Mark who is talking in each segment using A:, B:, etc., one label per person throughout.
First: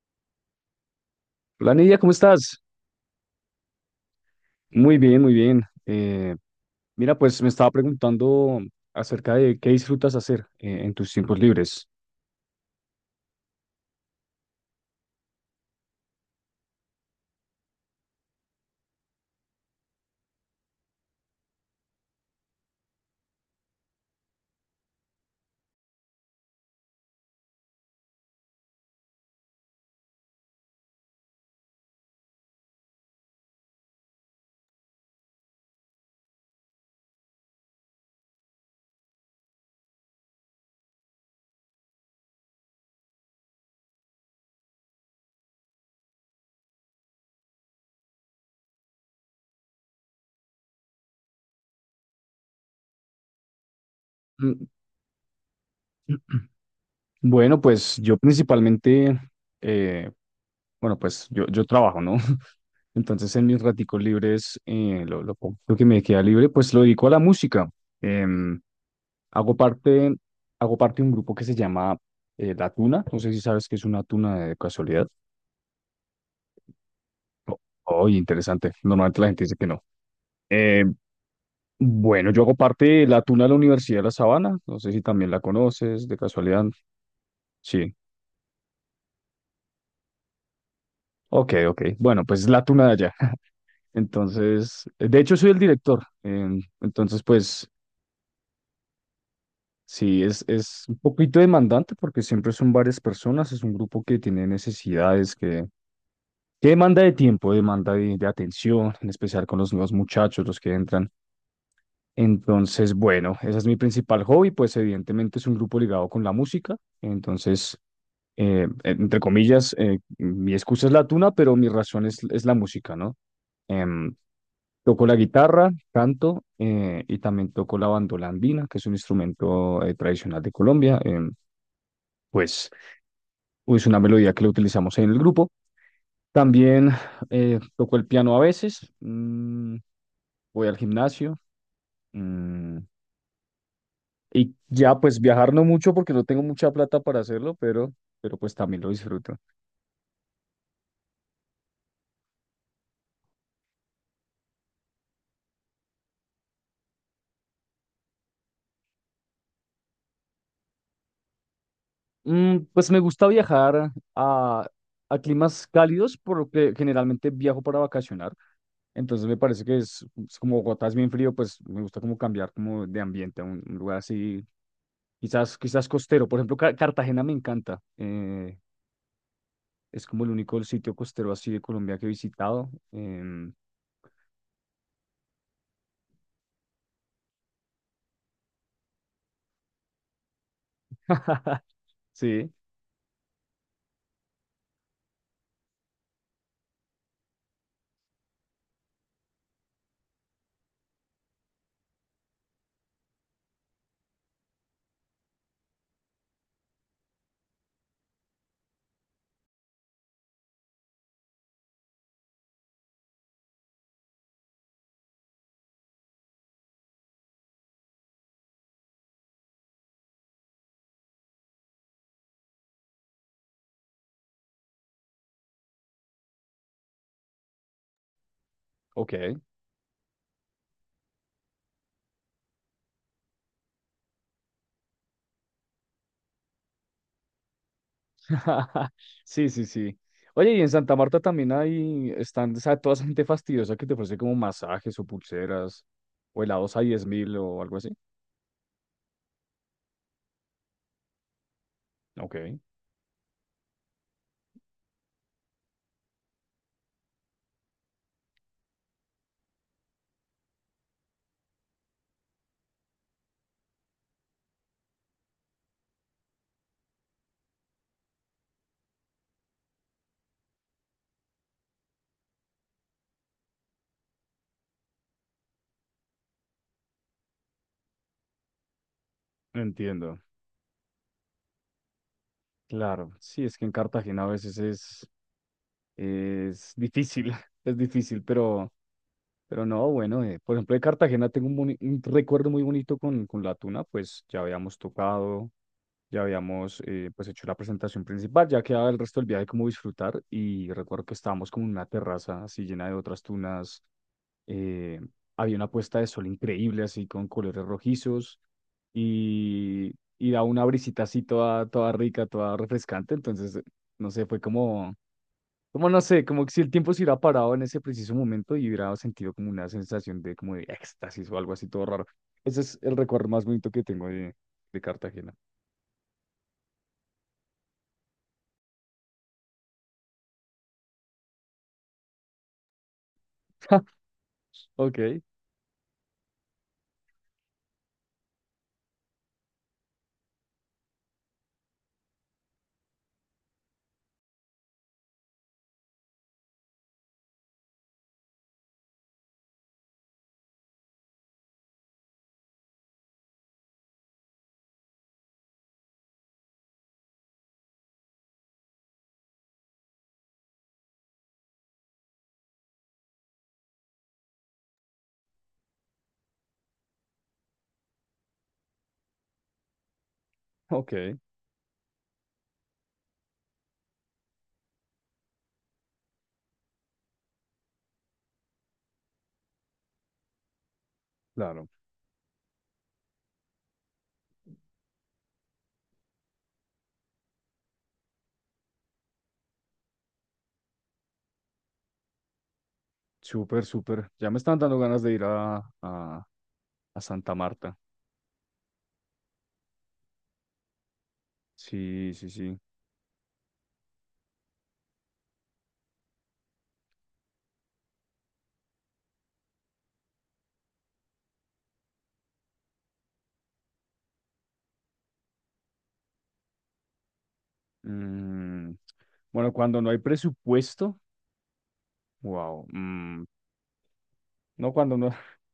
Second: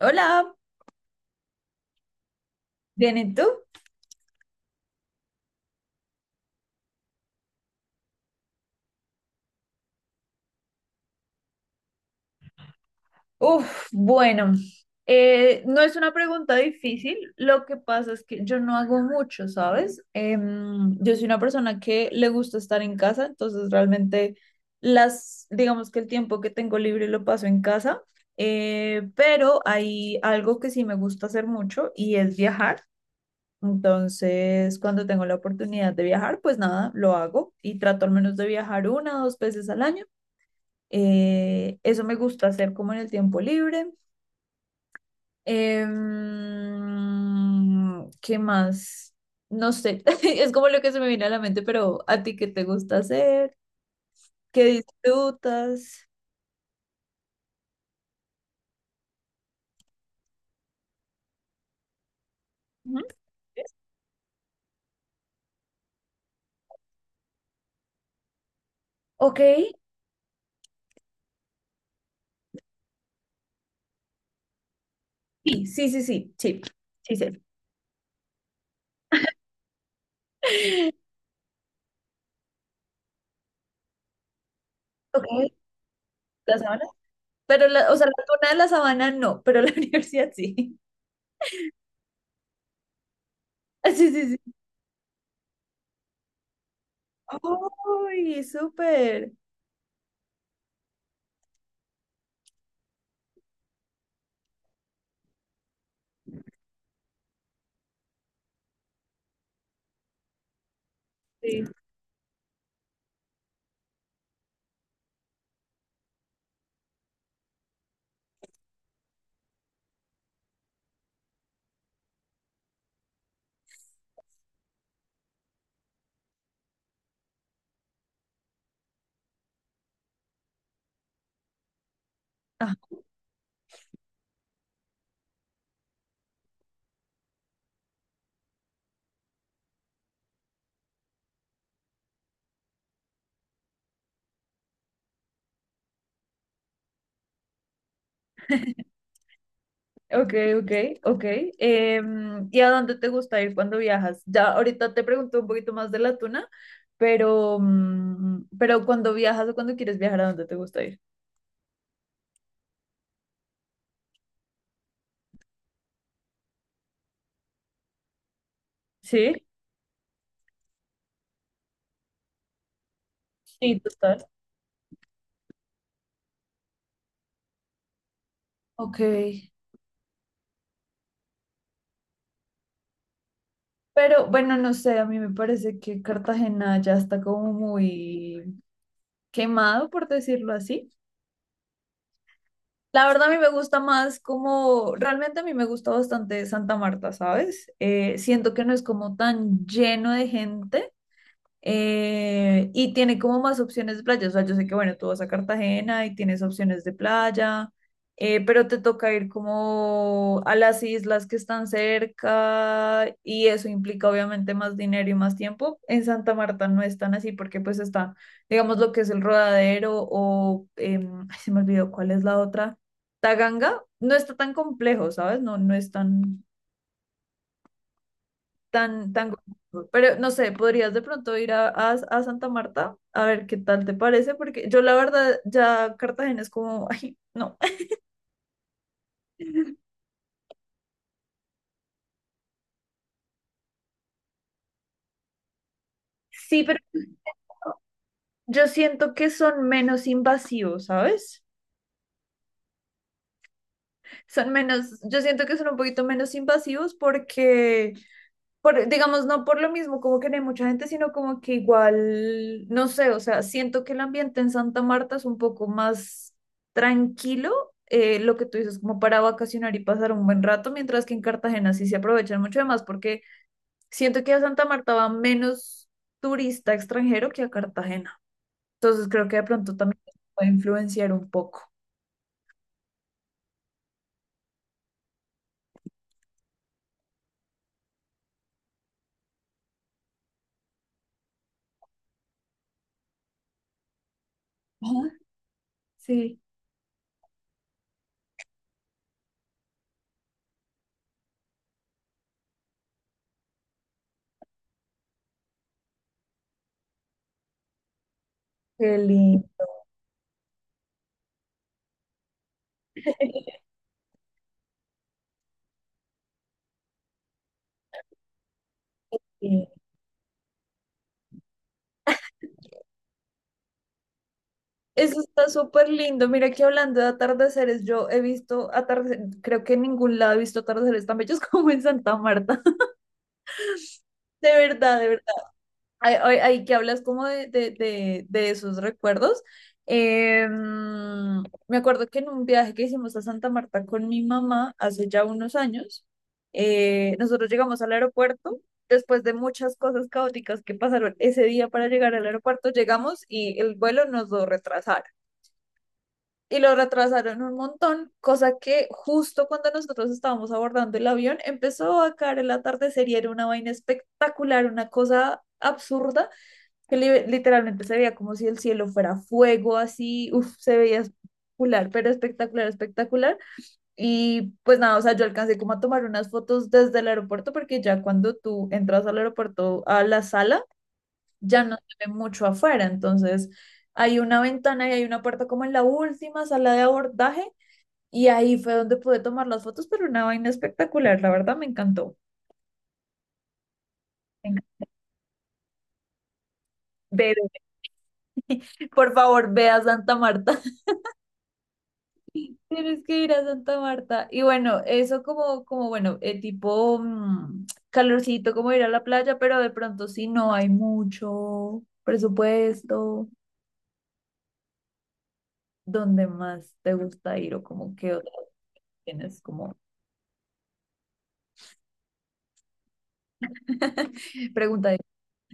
A: Hola,
B: Hola Nidia, ¿cómo estás?
A: ¿bien y tú?
B: Muy bien, muy bien. Mira, pues me estaba preguntando acerca de qué disfrutas hacer en tus tiempos libres.
A: Uf, bueno, no es una pregunta difícil, lo que pasa es que yo no hago mucho, ¿sabes? Yo soy una persona que le gusta estar en casa, entonces realmente las, digamos que el tiempo que tengo libre lo paso en casa, pero hay algo que sí me gusta hacer mucho y es viajar. Entonces, cuando tengo la oportunidad de viajar, pues nada, lo hago y trato al menos de viajar una o dos veces al año. Eso me gusta hacer como en el tiempo libre. ¿Qué más? No sé, es como lo que se me viene a la mente, pero ¿a ti qué te gusta hacer? ¿Qué
B: Mm.
A: disfrutas?
B: Bueno, pues yo principalmente, eh, bueno, pues yo trabajo, ¿no?
A: Ujú.
B: Entonces en mis raticos libres, lo poco que me queda libre, pues lo dedico a la música. Em,
A: Ok,
B: hago parte, hago parte de un grupo que se llama La Tuna, no sé si sabes qué es una tuna de casualidad.
A: sí, sí, sí, sí, sí, sí, sé.
B: O- Oye, interesante. Normalmente la gente dice que no. Eh, bueno, yo hago parte de la Tuna de la Universidad de La Sabana. No sé si también la
A: Ok,
B: conoces, de
A: la
B: casualidad.
A: sabana. Pero, la,
B: Sí.
A: o sea, la tuna de la sabana no, pero la universidad sí.
B: Ok, ok. Bueno, pues es la Tuna de allá.
A: Ah, sí, sí, sí.
B: Entonces, de hecho, soy el director. Entonces, pues
A: ¡Ay, súper!
B: sí, es un poquito demandante porque siempre son varias personas. Es un grupo que tiene necesidades que demanda de tiempo, demanda de atención, en especial con los nuevos muchachos, los que entran.
A: Sí.
B: Entonces, bueno, ese es mi principal hobby, pues evidentemente es un grupo ligado con la música, entonces, entre comillas, mi excusa es la tuna, pero mi razón es la música, ¿no? Em, toco la guitarra, canto y también toco la bandola andina, que es un instrumento tradicional de Colombia. Pues es una melodía que la utilizamos en el grupo. También toco el piano a veces. Mm, voy al gimnasio. Mm, y ya, pues viajar no mucho porque no tengo mucha plata para hacerlo, pero pues también lo disfruto.
A: Ok, ok, ok. ¿Y a dónde te gusta ir cuando viajas? Ya ahorita te pregunto un poquito más de la tuna, pero, pero cuando viajas o cuando quieres viajar, ¿a dónde te gusta ir?
B: Mm, pues me gusta viajar a climas cálidos, por lo que generalmente viajo para vacacionar. Entonces
A: Sí,
B: me parece que es como Bogotá es bien frío, pues me gusta como cambiar como de ambiente a un
A: sí,
B: lugar
A: total.
B: así, quizás, quizás costero. Por ejemplo, Cartagena me encanta.
A: Ok.
B: Es como el único sitio costero así de Colombia que he visitado. Em,
A: Pero bueno, no sé, a mí me parece que Cartagena ya está como muy quemado, por decirlo así.
B: sí,
A: La verdad, a mí me gusta más como, realmente a mí me gusta bastante Santa Marta, ¿sabes? Siento que no es como tan lleno de gente y tiene como más opciones de playa. O sea, yo sé que, bueno, tú vas a Cartagena y tienes opciones de playa, pero te toca ir como a las islas que están cerca y eso implica obviamente más dinero y más tiempo. En Santa Marta no es tan así porque pues está, digamos, lo que es el Rodadero o, ay, se me olvidó cuál es la otra, Taganga. No está tan complejo, ¿sabes? No, no es tan tan,
B: ok.
A: tan costoso. Pero no sé, podrías de pronto ir a, a Santa Marta a ver qué tal te parece, porque yo la verdad ya Cartagena es como, ay, no.
B: Sí, sí, sí. Oye, y en Santa Marta también hay, están, o sea, toda esa gente fastidiosa que te ofrece como masajes o pulseras o helados a 10.000 o algo así.
A: Yo siento que son menos invasivos, ¿sabes?
B: Ok,
A: Son menos, yo siento que son un poquito menos invasivos porque digamos, no por lo mismo, como que no hay mucha gente, sino como que igual, no sé, o sea, siento que el ambiente en Santa Marta es un poco más tranquilo, lo que tú dices, como para vacacionar y pasar un buen rato, mientras que en Cartagena sí se aprovechan mucho más, porque siento que a Santa Marta va menos turista extranjero que a Cartagena. Entonces creo que de pronto también
B: entiendo.
A: puede influenciar un poco.
B: Claro, sí, es que en Cartagena a veces es difícil, es difícil, pero no, bueno, por ejemplo, de Cartagena tengo un recuerdo muy bonito con la tuna, pues ya habíamos
A: Ajá.
B: tocado. Ya
A: Sí,
B: habíamos pues hecho la presentación principal, ya quedaba el resto del viaje como disfrutar y recuerdo que estábamos como en una terraza así llena de otras tunas. eh, Había una puesta de sol increíble así con colores rojizos
A: qué lindo.
B: y, y da una brisita así toda, toda rica, toda refrescante. Entonces no sé, fue como, como no sé, como que si el tiempo se hubiera parado en ese preciso momento y hubiera sentido como una sensación de como de éxtasis o algo así todo raro. Ese es el recuerdo más bonito que tengo de
A: Eso
B: Cartagena.
A: está súper lindo. Mira que hablando de atardeceres, yo he visto atardeceres, creo que en ningún lado he visto atardeceres tan bellos como en Santa Marta. De
B: Ok.
A: verdad, de verdad. Ay, ay, ay, que hablas como de esos recuerdos. Me acuerdo que en un viaje que hicimos a Santa Marta con mi mamá hace ya unos años, nosotros llegamos al aeropuerto. Después de muchas cosas caóticas que pasaron ese día para llegar al aeropuerto, llegamos y el vuelo nos lo retrasaron. Y lo retrasaron un montón, cosa que justo cuando nosotros estábamos abordando el avión empezó a caer el atardecer y era una vaina espectacular, una cosa absurda, que literalmente se veía como si el cielo fuera fuego, así, uff, se veía
B: Ok,
A: espectacular, pero espectacular, espectacular. Y pues nada, o sea, yo alcancé como a tomar unas fotos desde el aeropuerto, porque ya cuando tú entras al aeropuerto, a la sala, ya
B: claro.
A: no se ve mucho afuera, entonces hay una ventana y hay una puerta como en la última sala de abordaje y ahí fue donde pude tomar las fotos, pero una vaina espectacular, la verdad me encantó.
B: Súper, súper. Ya me
A: Me
B: están
A: enc-
B: dando ganas de ir a, a
A: Ve,
B: Santa Marta.
A: ve. Por favor, ve a Santa Marta.
B: Sí, sí, sí.
A: Tienes que ir a Santa Marta. Y bueno, eso como, como bueno, tipo calorcito, como ir a la playa, pero de pronto si no hay mucho presupuesto, ¿dónde más te gusta ir o como qué otra
B: Mm,
A: tienes
B: bueno,
A: como
B: cuando no hay presupuesto, wow. Mm, no,
A: pregunta?
B: cuando no.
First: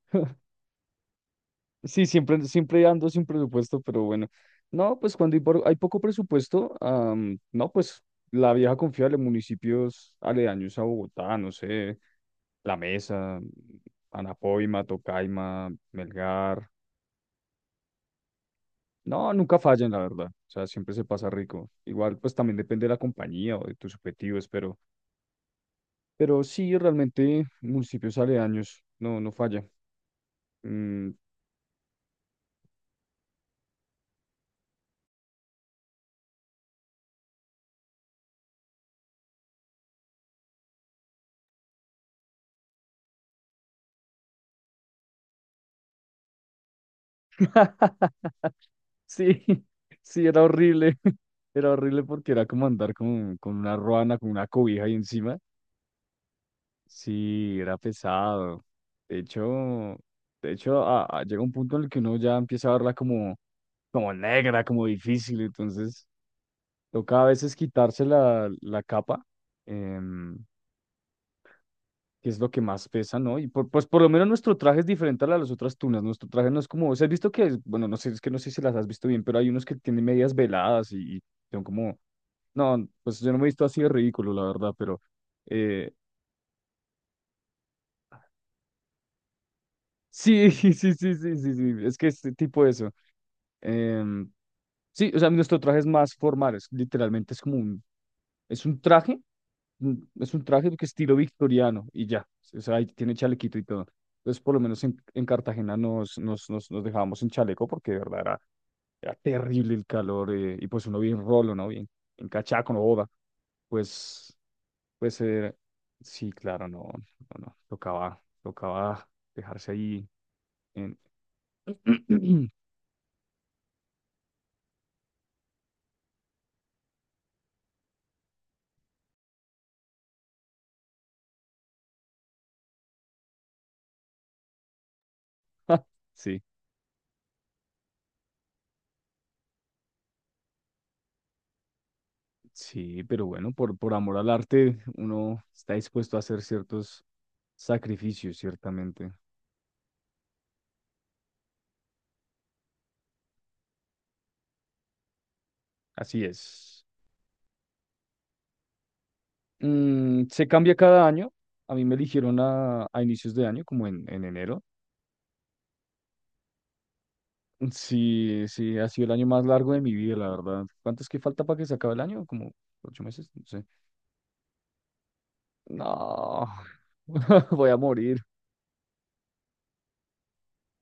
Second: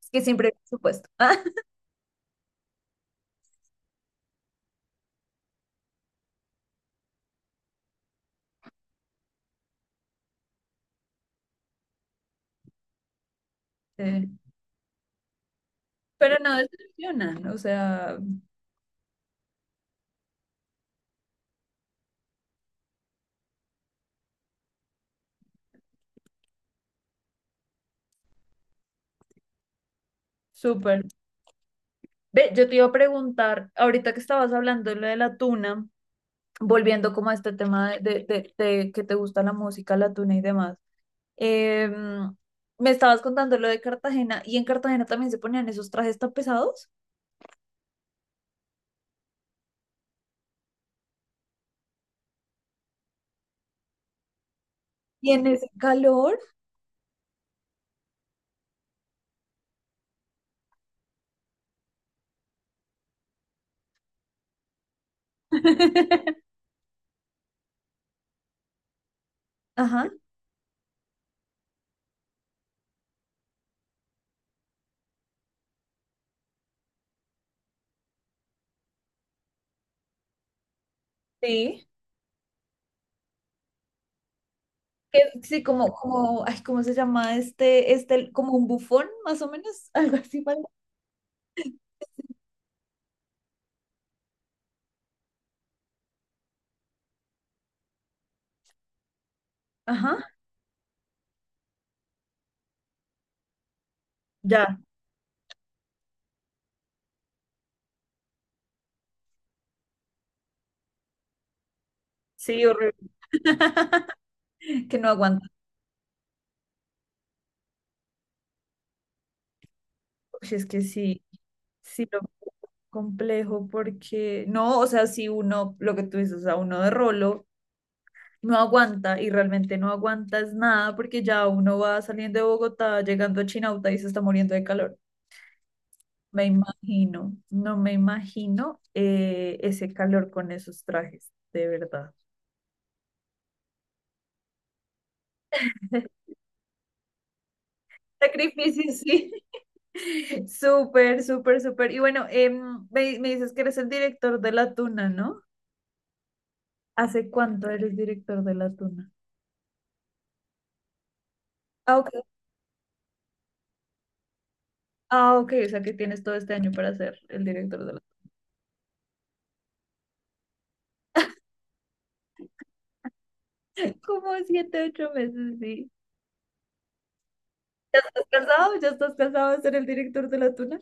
A: Es que siempre hay presupuesto.
B: Sí, siempre, siempre ando sin presupuesto, pero bueno. No, pues cuando hay, hay poco presupuesto, no, pues la vieja confiable, municipios aledaños a Bogotá, no sé, La Mesa,
A: Sí.
B: Anapoima, Tocaima,
A: Pero no
B: Melgar.
A: decepcionan, o sea,
B: No, nunca fallan, la verdad. O sea, siempre se pasa rico. Igual, pues también depende de la compañía o de tus objetivos, pero sí, realmente municipios aledaños, no, no falla.
A: súper.
B: Mm.
A: Ve, yo te iba a preguntar, ahorita que estabas hablando de lo de la tuna, volviendo como a este tema de, de que te gusta la música, la tuna y demás, em, me estabas contando lo de Cartagena y en Cartagena también se ponían esos trajes tan pesados
B: Sí, sí, era horrible. Era horrible porque era como andar con una ruana, con una cobija ahí
A: y
B: encima.
A: en ese calor,
B: Sí, era pesado. De hecho, de hecho, llega un punto en el que uno ya empieza a verla como, como negra, como difícil. Entonces, toca a veces quitarse la, la capa.
A: ajá,
B: em, que es lo que más pesa, ¿no? Y por, pues por lo menos nuestro traje es diferente a la de las otras tunas. Nuestro traje no es como, o sea, has visto que, bueno, no sé, es que no sé si las has visto bien, pero hay unos que tienen medias veladas y son
A: sí.
B: como, no, pues yo no me he visto así de ridículo, la verdad, pero
A: Que sí,
B: eh,
A: como, como, ay, ¿cómo se llama este, este, como un bufón más o menos, algo así,
B: sí,
A: ¿vale?
B: sí, sí, sí, sí, sí, es que es tipo eso. Em, sí, o sea, nuestro traje es más formal, literalmente es como es un traje,
A: Ajá,
B: es un traje que estilo victoriano y ya, o sea, ahí tiene chalequito y todo. Entonces, por lo
A: ya.
B: menos en Cartagena nos dejábamos en chaleco porque de verdad era, era terrible el calor. Y pues uno bien rolo, ¿no? Bien, en
A: Sí,
B: cachaco, no boda,
A: horrible.
B: pues...
A: Que no
B: Pues
A: aguanta.
B: sí, claro, no, no, no, tocaba, tocaba dejarse ahí
A: Uy, es que
B: en...
A: sí, sí, complejo porque no, o sea, si uno, lo que tú dices, o sea uno de rolo no aguanta y realmente no aguanta es nada porque ya uno va saliendo de Bogotá, llegando a Chinauta y se está muriendo de calor.
B: Ja, sí,
A: Me imagino, no me imagino ese calor con esos trajes, de verdad.
B: sí, pero bueno, por amor al arte, uno está dispuesto a hacer ciertos sacrificios,
A: Sacrificio,
B: ciertamente.
A: sí. Súper, súper, súper. Y bueno, me, me dices que eres el director de La Tuna, ¿no?
B: Así es.
A: ¿Hace cuánto eres director de La Tuna?
B: Mm, se cambia cada año. A mí me
A: Ah, ok,
B: eligieron a inicios de año, como en enero.
A: ah, ok, o sea que tienes todo este año para ser el director de la
B: Sí, sí, ha sido el año más largo de mi vida, la verdad. ¿Cuánto es que falta para que se acabe el año? Como 8 meses, no sé.
A: como siete, ocho meses, sí.
B: No, voy a
A: ¿Ya
B: morir.
A: estás casado? ¿Ya estás casado de ser el director de la tuna?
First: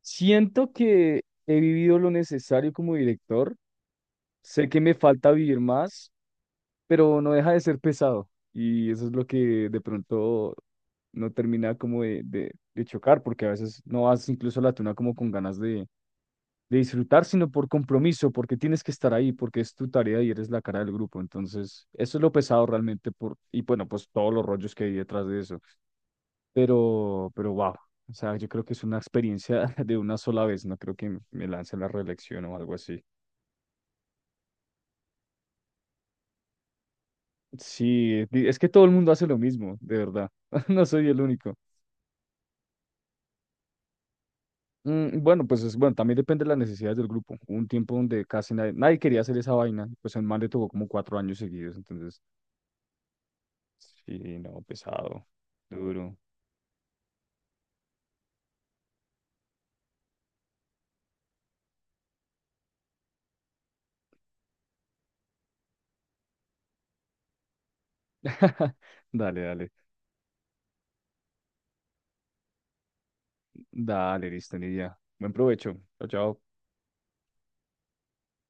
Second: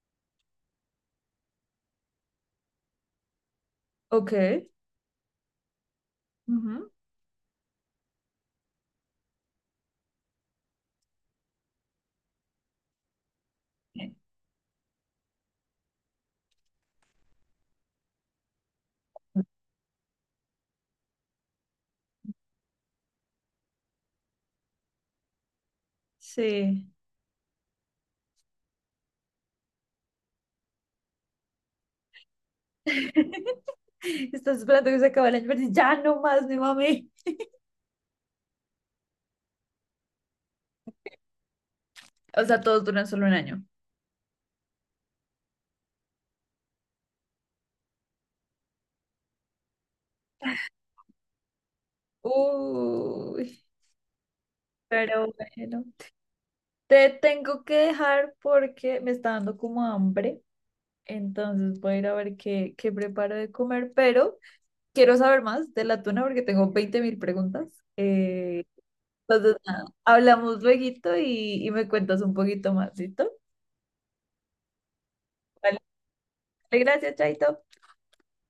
B: Siento que he vivido lo necesario como director.
A: Ok.
B: Sé que me falta vivir más,
A: Ujú.
B: pero no deja de ser pesado. Y eso es lo que de pronto no termina como de chocar, porque a veces no
A: Eh,
B: vas incluso a la tuna como con ganas de disfrutar, sino por compromiso, porque tienes que estar ahí, porque es tu tarea y eres la cara del grupo. Entonces, eso es lo pesado realmente por, y bueno, pues todos los rollos que hay detrás de eso.
A: Sí.
B: Pero wow. O sea, yo creo que es una experiencia de una sola vez, no creo que me lance a la reelección o algo así.
A: Estás esperando que se acabe el año, pero dices, ya no más, mi mami.
B: Sí, es que todo el mundo hace lo mismo, de verdad. No soy el único.
A: O sea, todos duran solo un año.
B: Mm, bueno, pues es, bueno, también depende de las necesidades del grupo. Hubo un tiempo donde casi nadie, nadie quería hacer esa vaina, pues el man le tocó como 4 años seguidos, entonces,
A: Uy,
B: sí, no, pesado,
A: pero bueno.
B: duro.
A: Te tengo que dejar porque me está dando como hambre. Entonces voy a ir a ver qué, qué preparo de comer, pero quiero saber más de la tuna porque tengo 20.000 preguntas. Eh,
B: Dale,
A: entonces,
B: dale,
A: nada, hablamos lueguito y me cuentas un poquito más, ¿listo?
B: dale, listo, Nidia. Buen provecho.
A: Vale,
B: Chao, chao.
A: gracias, Chaito.